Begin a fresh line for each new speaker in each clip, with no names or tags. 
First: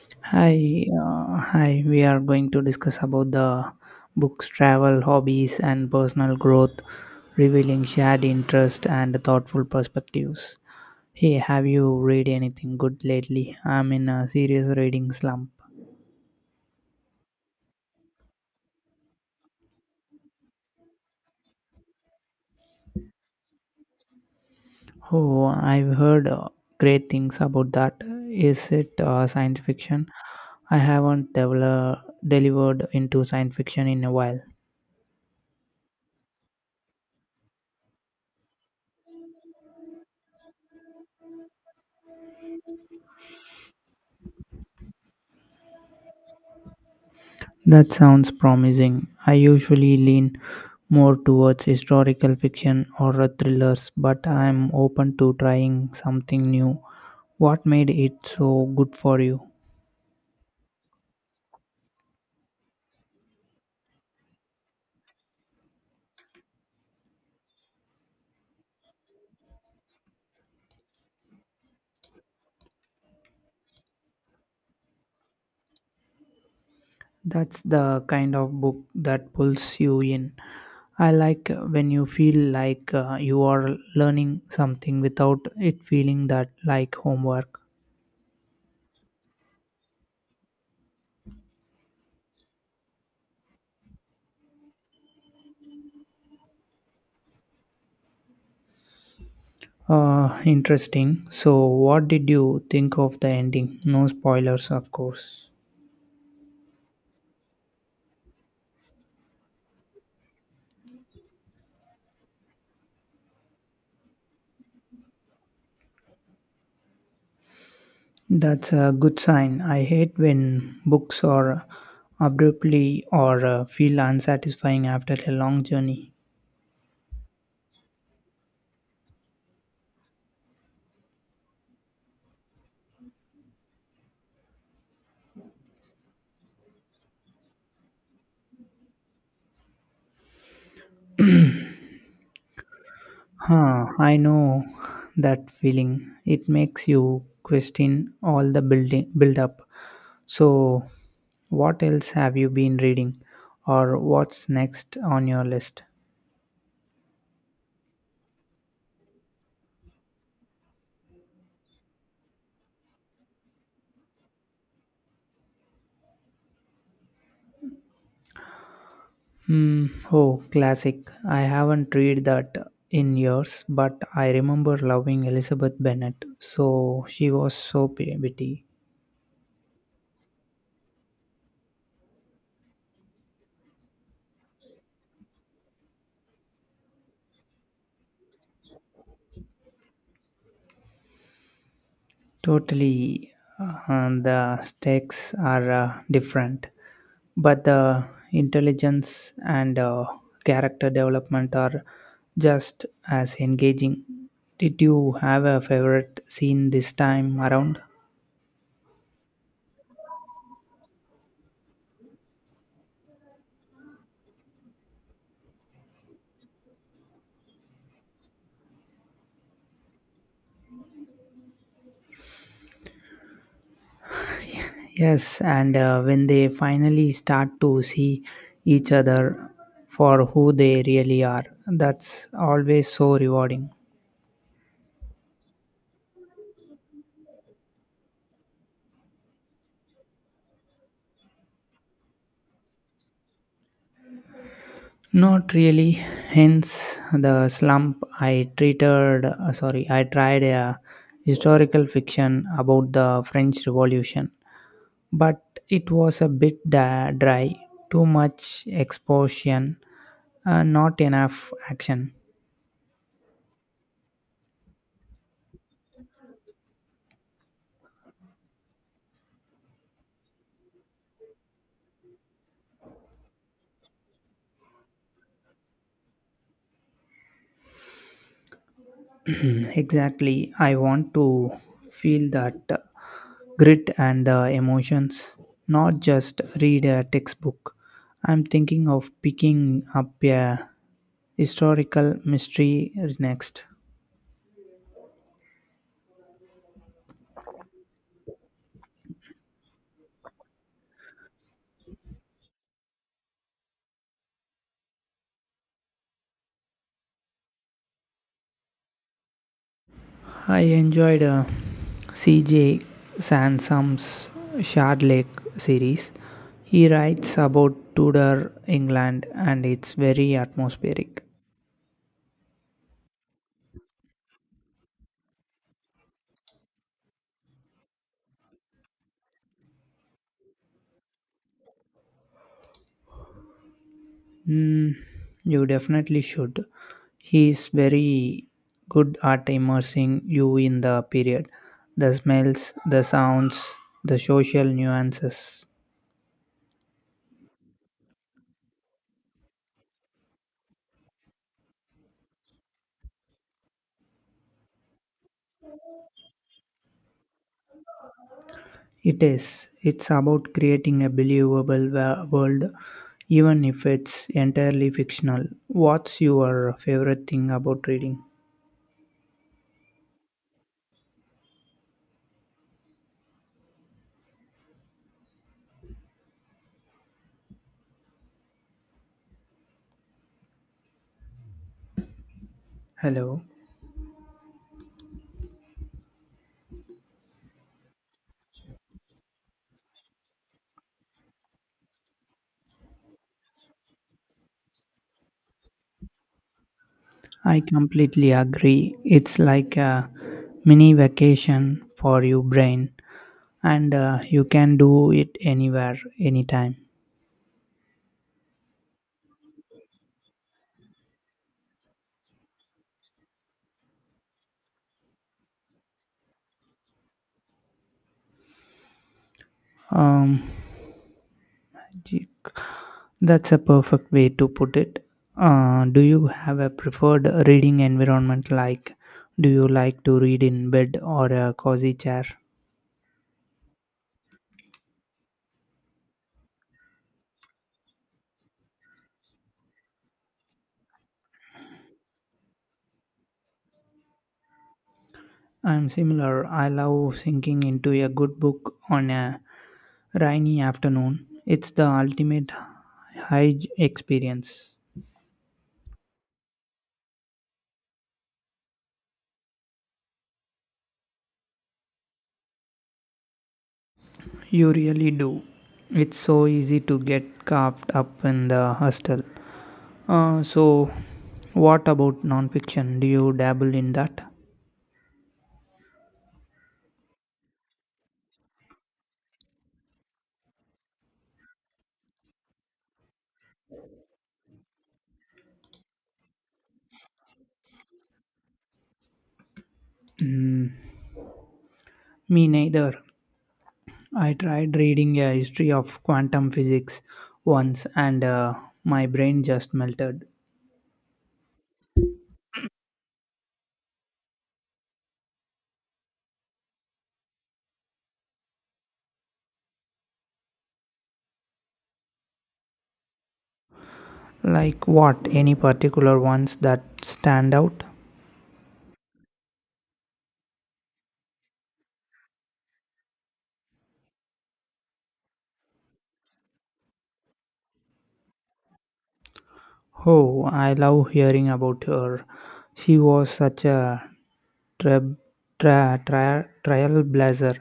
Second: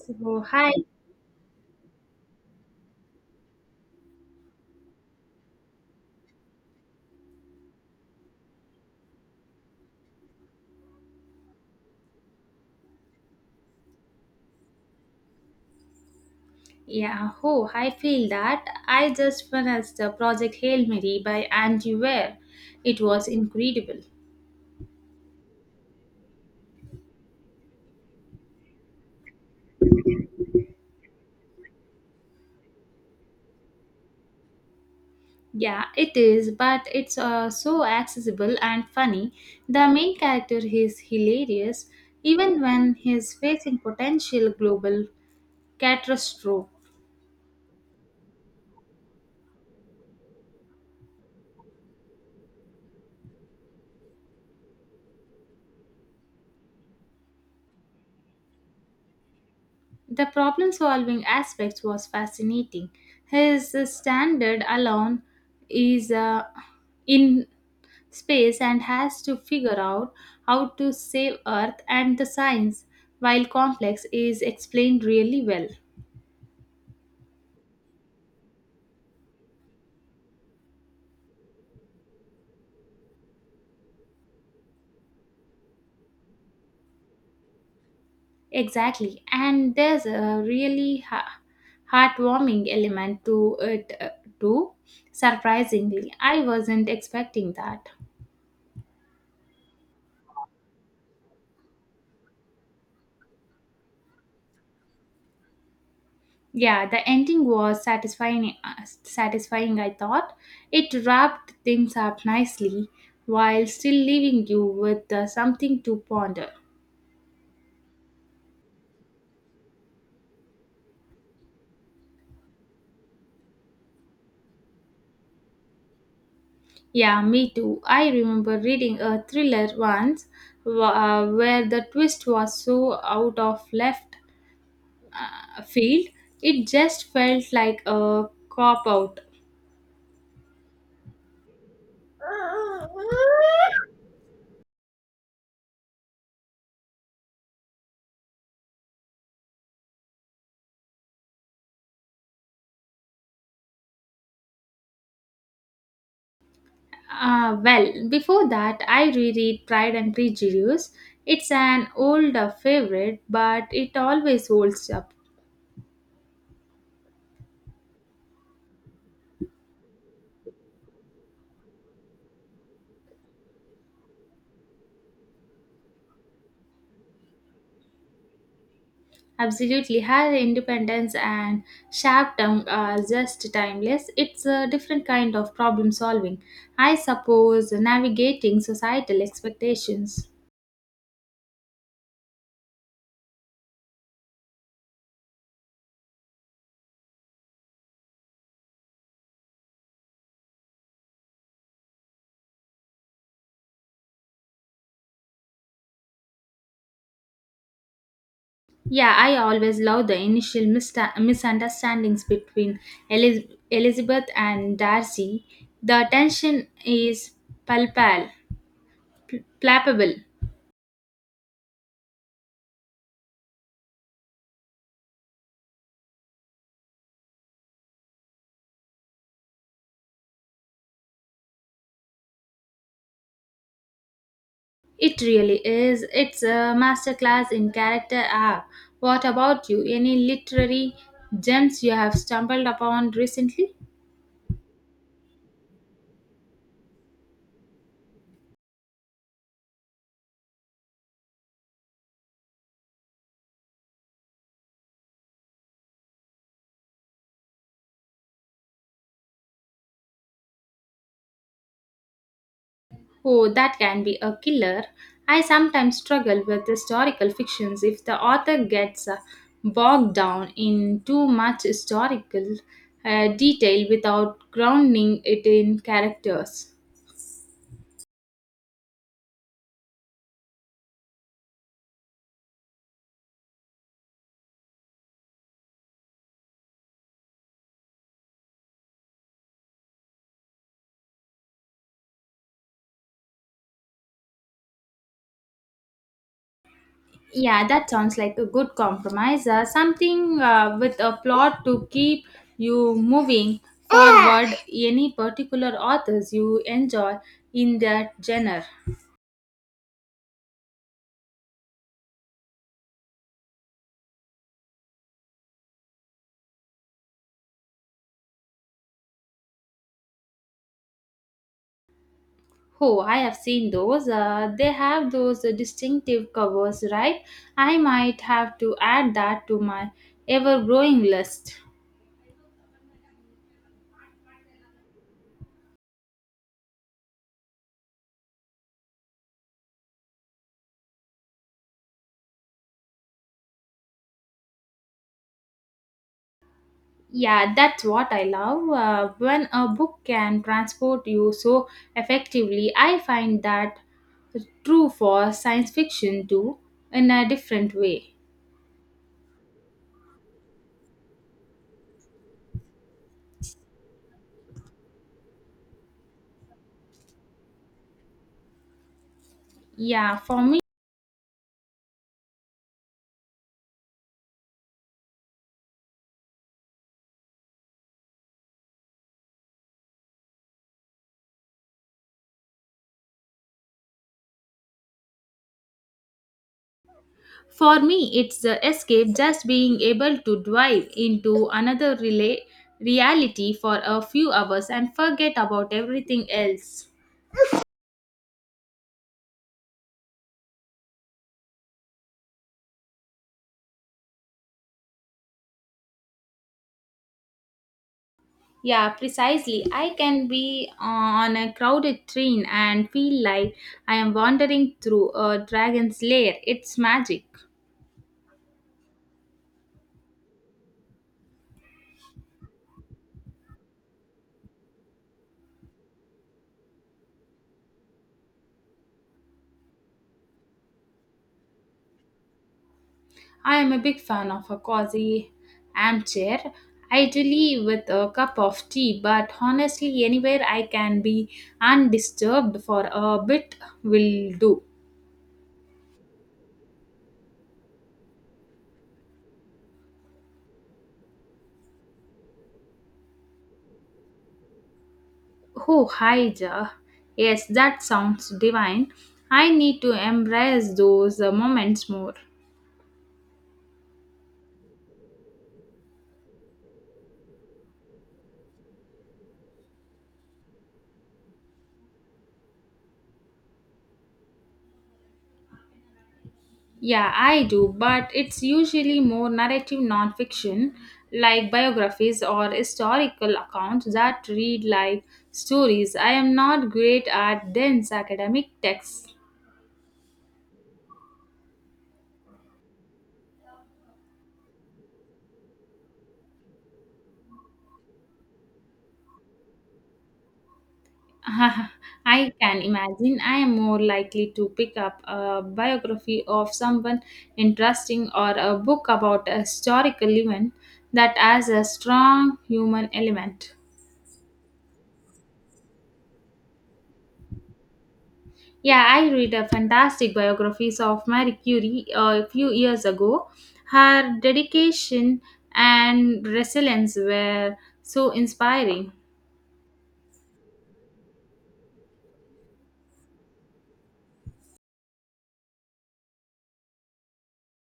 So hi,
Hi, hi. We are going to discuss about the books, travel, hobbies, and personal growth, revealing shared interest and thoughtful perspectives. Hey, have you read anything good lately? I'm in a serious reading slump.
yeah, oh, I feel that I just finished the Project Hail Mary by Andy Weir. It was incredible.
Oh, I've heard great things about that. Is it science fiction? I haven't devel- delivered into science fiction in a while.
Yeah, it is, but it's so accessible and funny. The main character is hilarious, even when he's facing potential global catastrophe.
That sounds promising. I usually lean more towards historical fiction or thrillers, but I am open to trying something new. What made it so good for you?
The problem-solving aspect was fascinating. His standard alone is in space and has to figure out how to save Earth, and the science, while complex, is explained really well.
That's the kind of book that pulls you in. I like when you feel like you are learning something without it feeling that like homework.
Exactly, and there's a really heartwarming element to it too. Surprisingly, I wasn't expecting that.
Interesting. So, what did you think of the ending? No spoilers, of course.
Yeah, the ending was satisfying. Satisfying, I thought. It wrapped things up nicely while still leaving you with something to ponder.
That's a good sign. I hate when books are abruptly or feel unsatisfying after a long journey.
Yeah, me too. I remember reading a thriller once where the twist was so out of left field, it just felt like a cop out.
Huh, I know that feeling. It makes you question all the build up. So, what else have you been reading or what's next on your list?
Well, before that, I reread Pride and Prejudice. It's an old favorite, but it always holds up.
Hmm. Oh, classic. I haven't read that in years, but I remember loving Elizabeth Bennet. So she was so witty.
Absolutely, her independence and sharp tongue are just timeless. It's a different kind of problem solving. I suppose navigating societal expectations.
Totally. The stakes are different, but the intelligence and character development are just as engaging. Did you have a favorite scene this time around?
Yeah, I always love the initial misunderstandings between Elizabeth and Darcy. The tension is palpable, palpable.
Yes, and when they finally start to see each other for who they really are, that's always so rewarding.
It really is. It's a masterclass in character arc. What about you? Any literary gems you have stumbled upon recently?
Not really. Hence the slump. I tried a historical fiction about the French Revolution, but it was a bit dry, too much exposition, not enough action.
Oh, that can be a killer. I sometimes struggle with historical fictions if the author gets bogged down in too much historical detail without grounding it in characters.
Mm, exactly. I want to feel that grit and the emotions, not just read a textbook. I'm thinking of picking up a historical mystery next.
Yeah, that sounds like a good compromise. Something with a plot to keep you moving forward. Any particular authors you enjoy in that genre?
I enjoyed C.J. Sansome's Shard Lake series. He writes about Tudor England and it's very atmospheric.
Oh, I have seen those. They have those distinctive covers, right? I might have to add that to my ever growing list.
Mm, you definitely should. He is very good at immersing you in the period, the smells, the sounds, the social nuances.
Yeah, that's what I love. When a book can transport you so effectively, I find that true for science fiction too, in a different way.
It is. It's about creating a believable world, even if it's entirely fictional. What's your favorite thing about reading?
Yeah,
Hello.
for me, it's the escape, just being able to dive into another reality for a few hours and forget about everything else.
I completely agree. It's like a mini vacation for your brain, and you can do it anywhere, anytime.
Yeah, precisely. I can be on a crowded train and feel like I am wandering through a dragon's lair. It's magic.
Um, Gee, that's a perfect way to put it. Do you have a preferred reading environment? Like, do you like to read in bed or a cozy chair?
I am a big fan of a cozy armchair, ideally with a cup of tea, but honestly, anywhere I can be undisturbed for a bit will do.
I'm similar. I love sinking into a good book on a rainy afternoon. It's the ultimate high experience.
Oh, hi, Ja. Yes, that sounds divine. I need to embrace those moments more.
You really do. It's so easy to get caught up in the hustle. So, what about nonfiction? Do you dabble in that?
Yeah, I do, but it's usually more narrative nonfiction, like biographies or historical accounts that read like stories. I am not great at dense academic texts.
Mm, me neither. I tried reading a history of quantum physics once and my brain just melted.
I can imagine. I am more likely to pick up a biography of someone interesting or a book about a historical event that has a strong human element.
Like what? Any particular ones that stand out?
Yeah, I read a fantastic biographies of Marie Curie a few years ago. Her dedication and resilience were so inspiring.
Oh, I love hearing about her. She was such a tra- trailblazer.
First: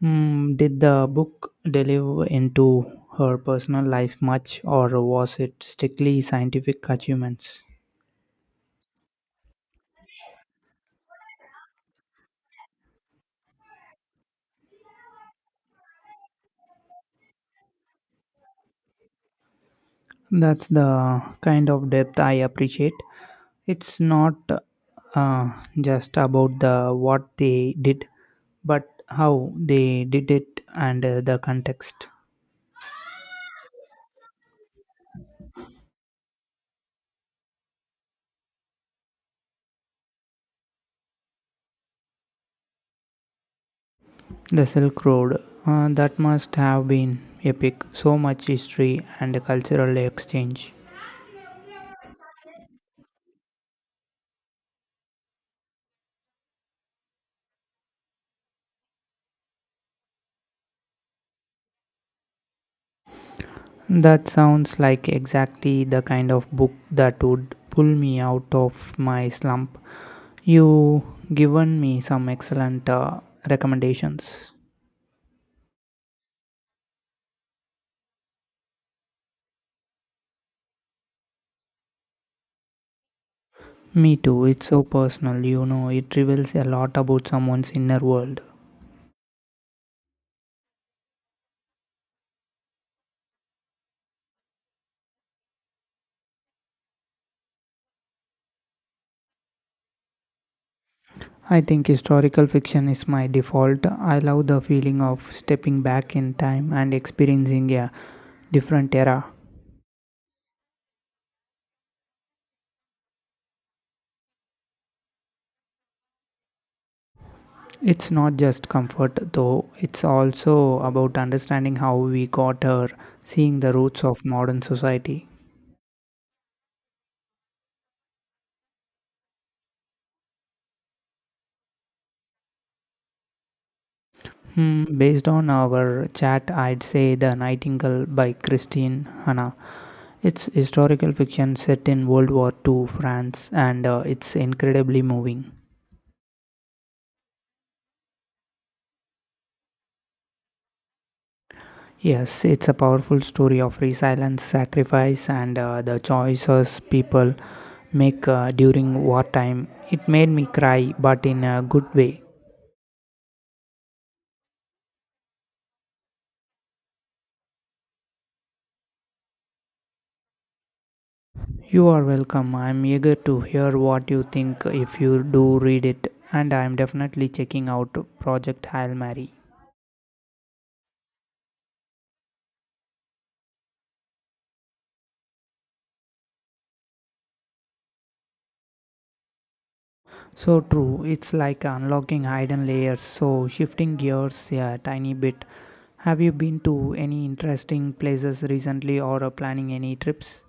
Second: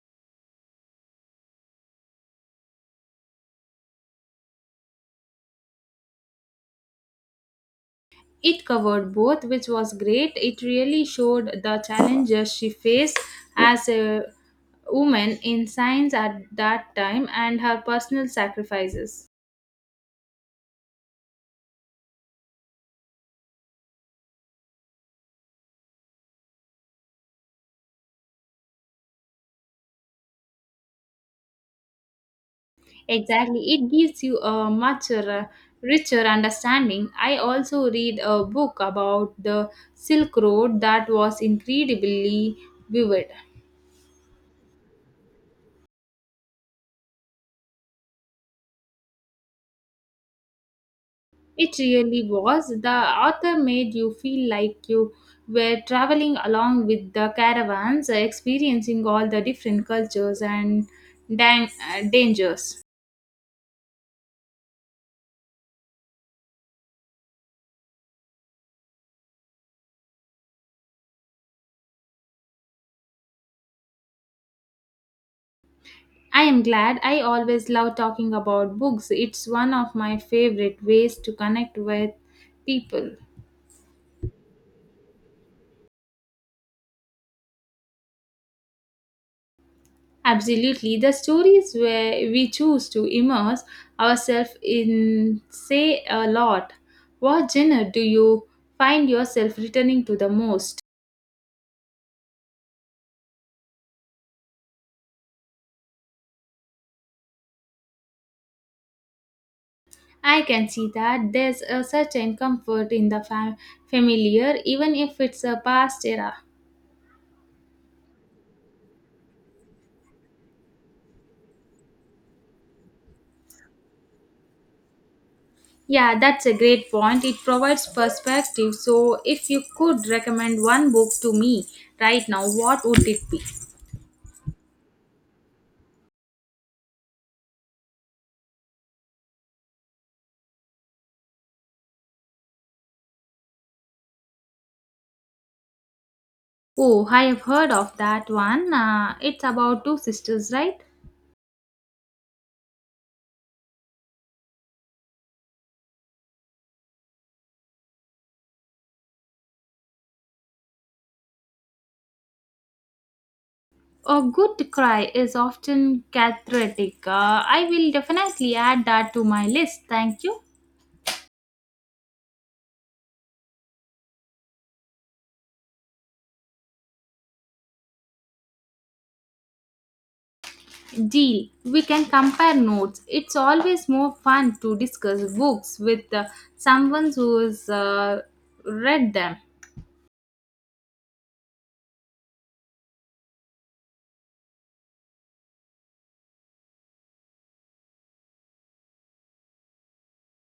Mm, did the book delve into her personal life much, or was it strictly scientific achievements?
It covered both, which was great. It really showed the challenges she faced as a woman in science at that time, and her personal sacrifices.
That's the kind of depth I appreciate. It's not uh, just about the what they did, but how they did it and the context.
Exactly, it gives you a much richer understanding. I also read a book about the Silk Road that was incredibly vivid.
The Silk Road, that must have been epic, so much history and cultural exchange.
It really was. The author made you feel like you were traveling along with the caravans, experiencing all the different cultures and dangers.
That sounds like exactly the kind of book that would pull me out of my slump. You given me some excellent recommendations.
I am glad. I always love talking about books. It's one of my favorite ways to connect with people.
Me too, it's so personal, you know, it reveals a lot about someone's inner world.
Absolutely. The stories where we choose to immerse ourselves in say a lot. What genre do you find yourself returning to the most?
I think historical fiction is my default. I love the feeling of stepping back in time and experiencing a different era.
I can see that. There's a certain comfort in the familiar, even if it's a past era.
It's not just comfort though, it's also about understanding how we got here, seeing the roots of modern society.
Yeah, that's a great point. It provides perspective. So, if you could recommend one book to me right now, what would it be?
Hmm, based on our chat, I'd say The Nightingale by Christine Hanna. It's historical fiction set in World War II France and it's incredibly moving.
Oh, I have heard of that one. It's about two sisters, right?
Yes, it's a powerful story of resilience, sacrifice, and the choices people make during wartime. It made me cry, but in a good way.
A good cry is often cathartic. I will definitely add that to my list. Thank you.
You are welcome. I'm eager to hear what you think if you do read it, and I'm definitely checking out Project Hail Mary.
Deal. We can compare notes. It's always more fun to discuss books with someone who's read them.
So true, it's like unlocking hidden layers. So, shifting gears a tiny bit, have you been to any interesting places recently or are planning any trips?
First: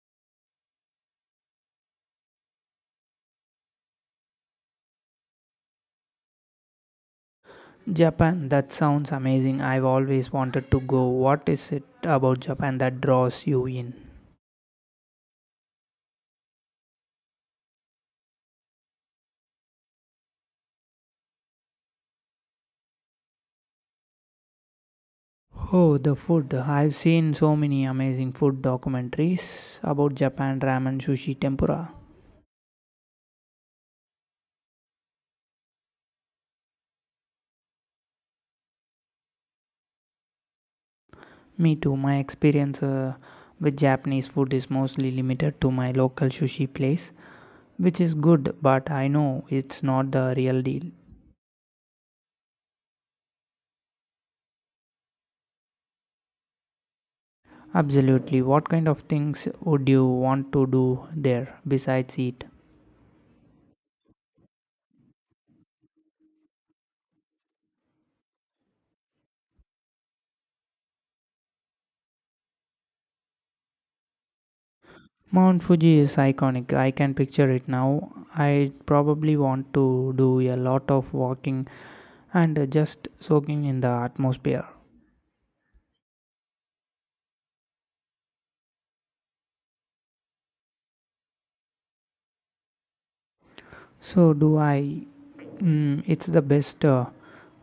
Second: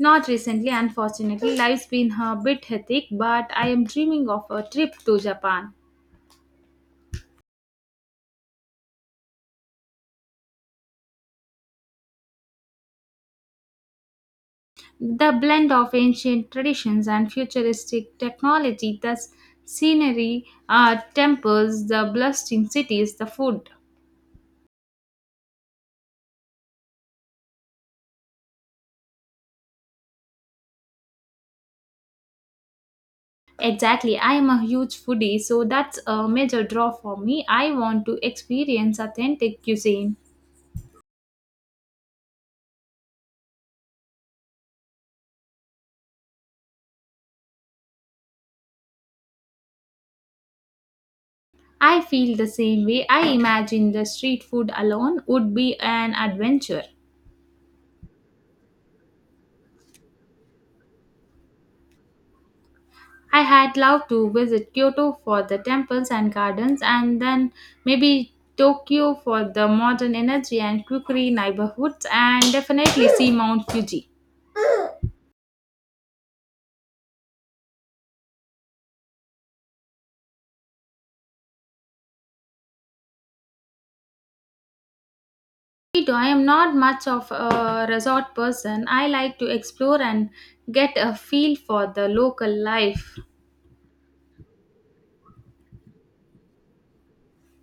Not recently, unfortunately. Life's been a bit hectic, but I am dreaming of a trip to Japan.
Japan, that sounds amazing. I've always wanted to go. What is it about Japan that draws you in?
The blend of ancient traditions and futuristic technology, the scenery, temples, the bustling cities, the food.
Oh, the food. I've seen so many amazing food documentaries about Japan ramen, sushi, tempura.
Exactly, I am a huge foodie, so that's a major draw for me. I want to experience authentic cuisine.
Me too. My experience with Japanese food is mostly limited to my local sushi place, which is good, but I know it's not the real deal.
I feel the same way. I imagine the street food alone would be an adventure.
Absolutely. What kind of things would you want to do there besides eat?
I had loved to visit Kyoto for the temples and gardens, and then maybe Tokyo for the modern energy and quirky neighborhoods, and definitely see Mount Fuji.
Mount Fuji is iconic. I can picture it now. I probably want to do a lot of walking and just soaking in the atmosphere.
Mojito, I am not much of a resort person. I like to explore and get a feel for the local life.
So, do I? Mm, it's the best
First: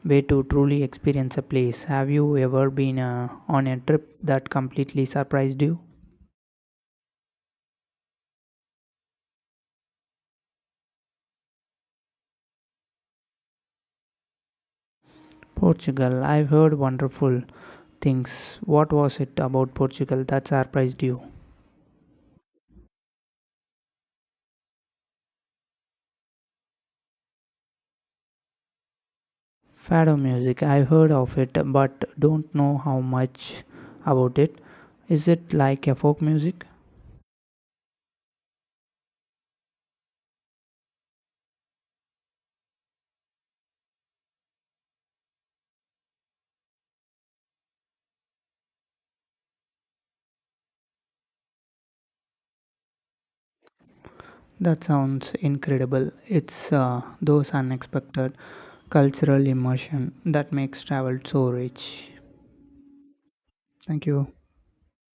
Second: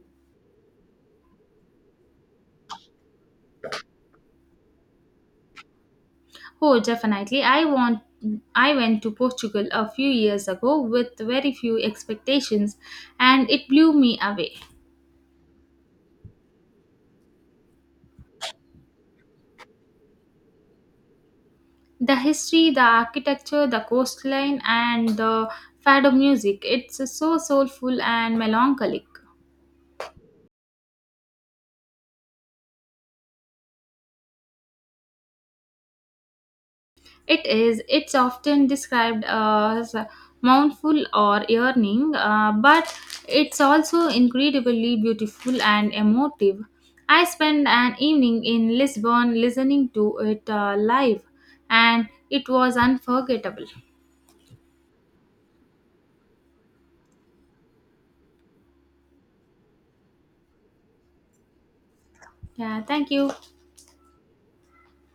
way to truly experience a place. Have you ever been on a trip that completely surprised you?
Oh, definitely. I want. I went to Portugal a few years ago with very few expectations, and it blew me away.
Portugal. I've heard wonderful things. What was it about Portugal that surprised you?
The history, the architecture, the coastline, and the fado music. It's so soulful and melancholic.
Fado music, I've heard of it but don't know how much about it. Is it like a folk music?
It is. It's often described as mournful or yearning, but it's also incredibly beautiful and emotive. I spent an evening in Lisbon listening to it live, and it was unforgettable.
That sounds incredible. It's those unexpected cultural immersion that makes travel so rich.
Yeah, thank you.
Thank you.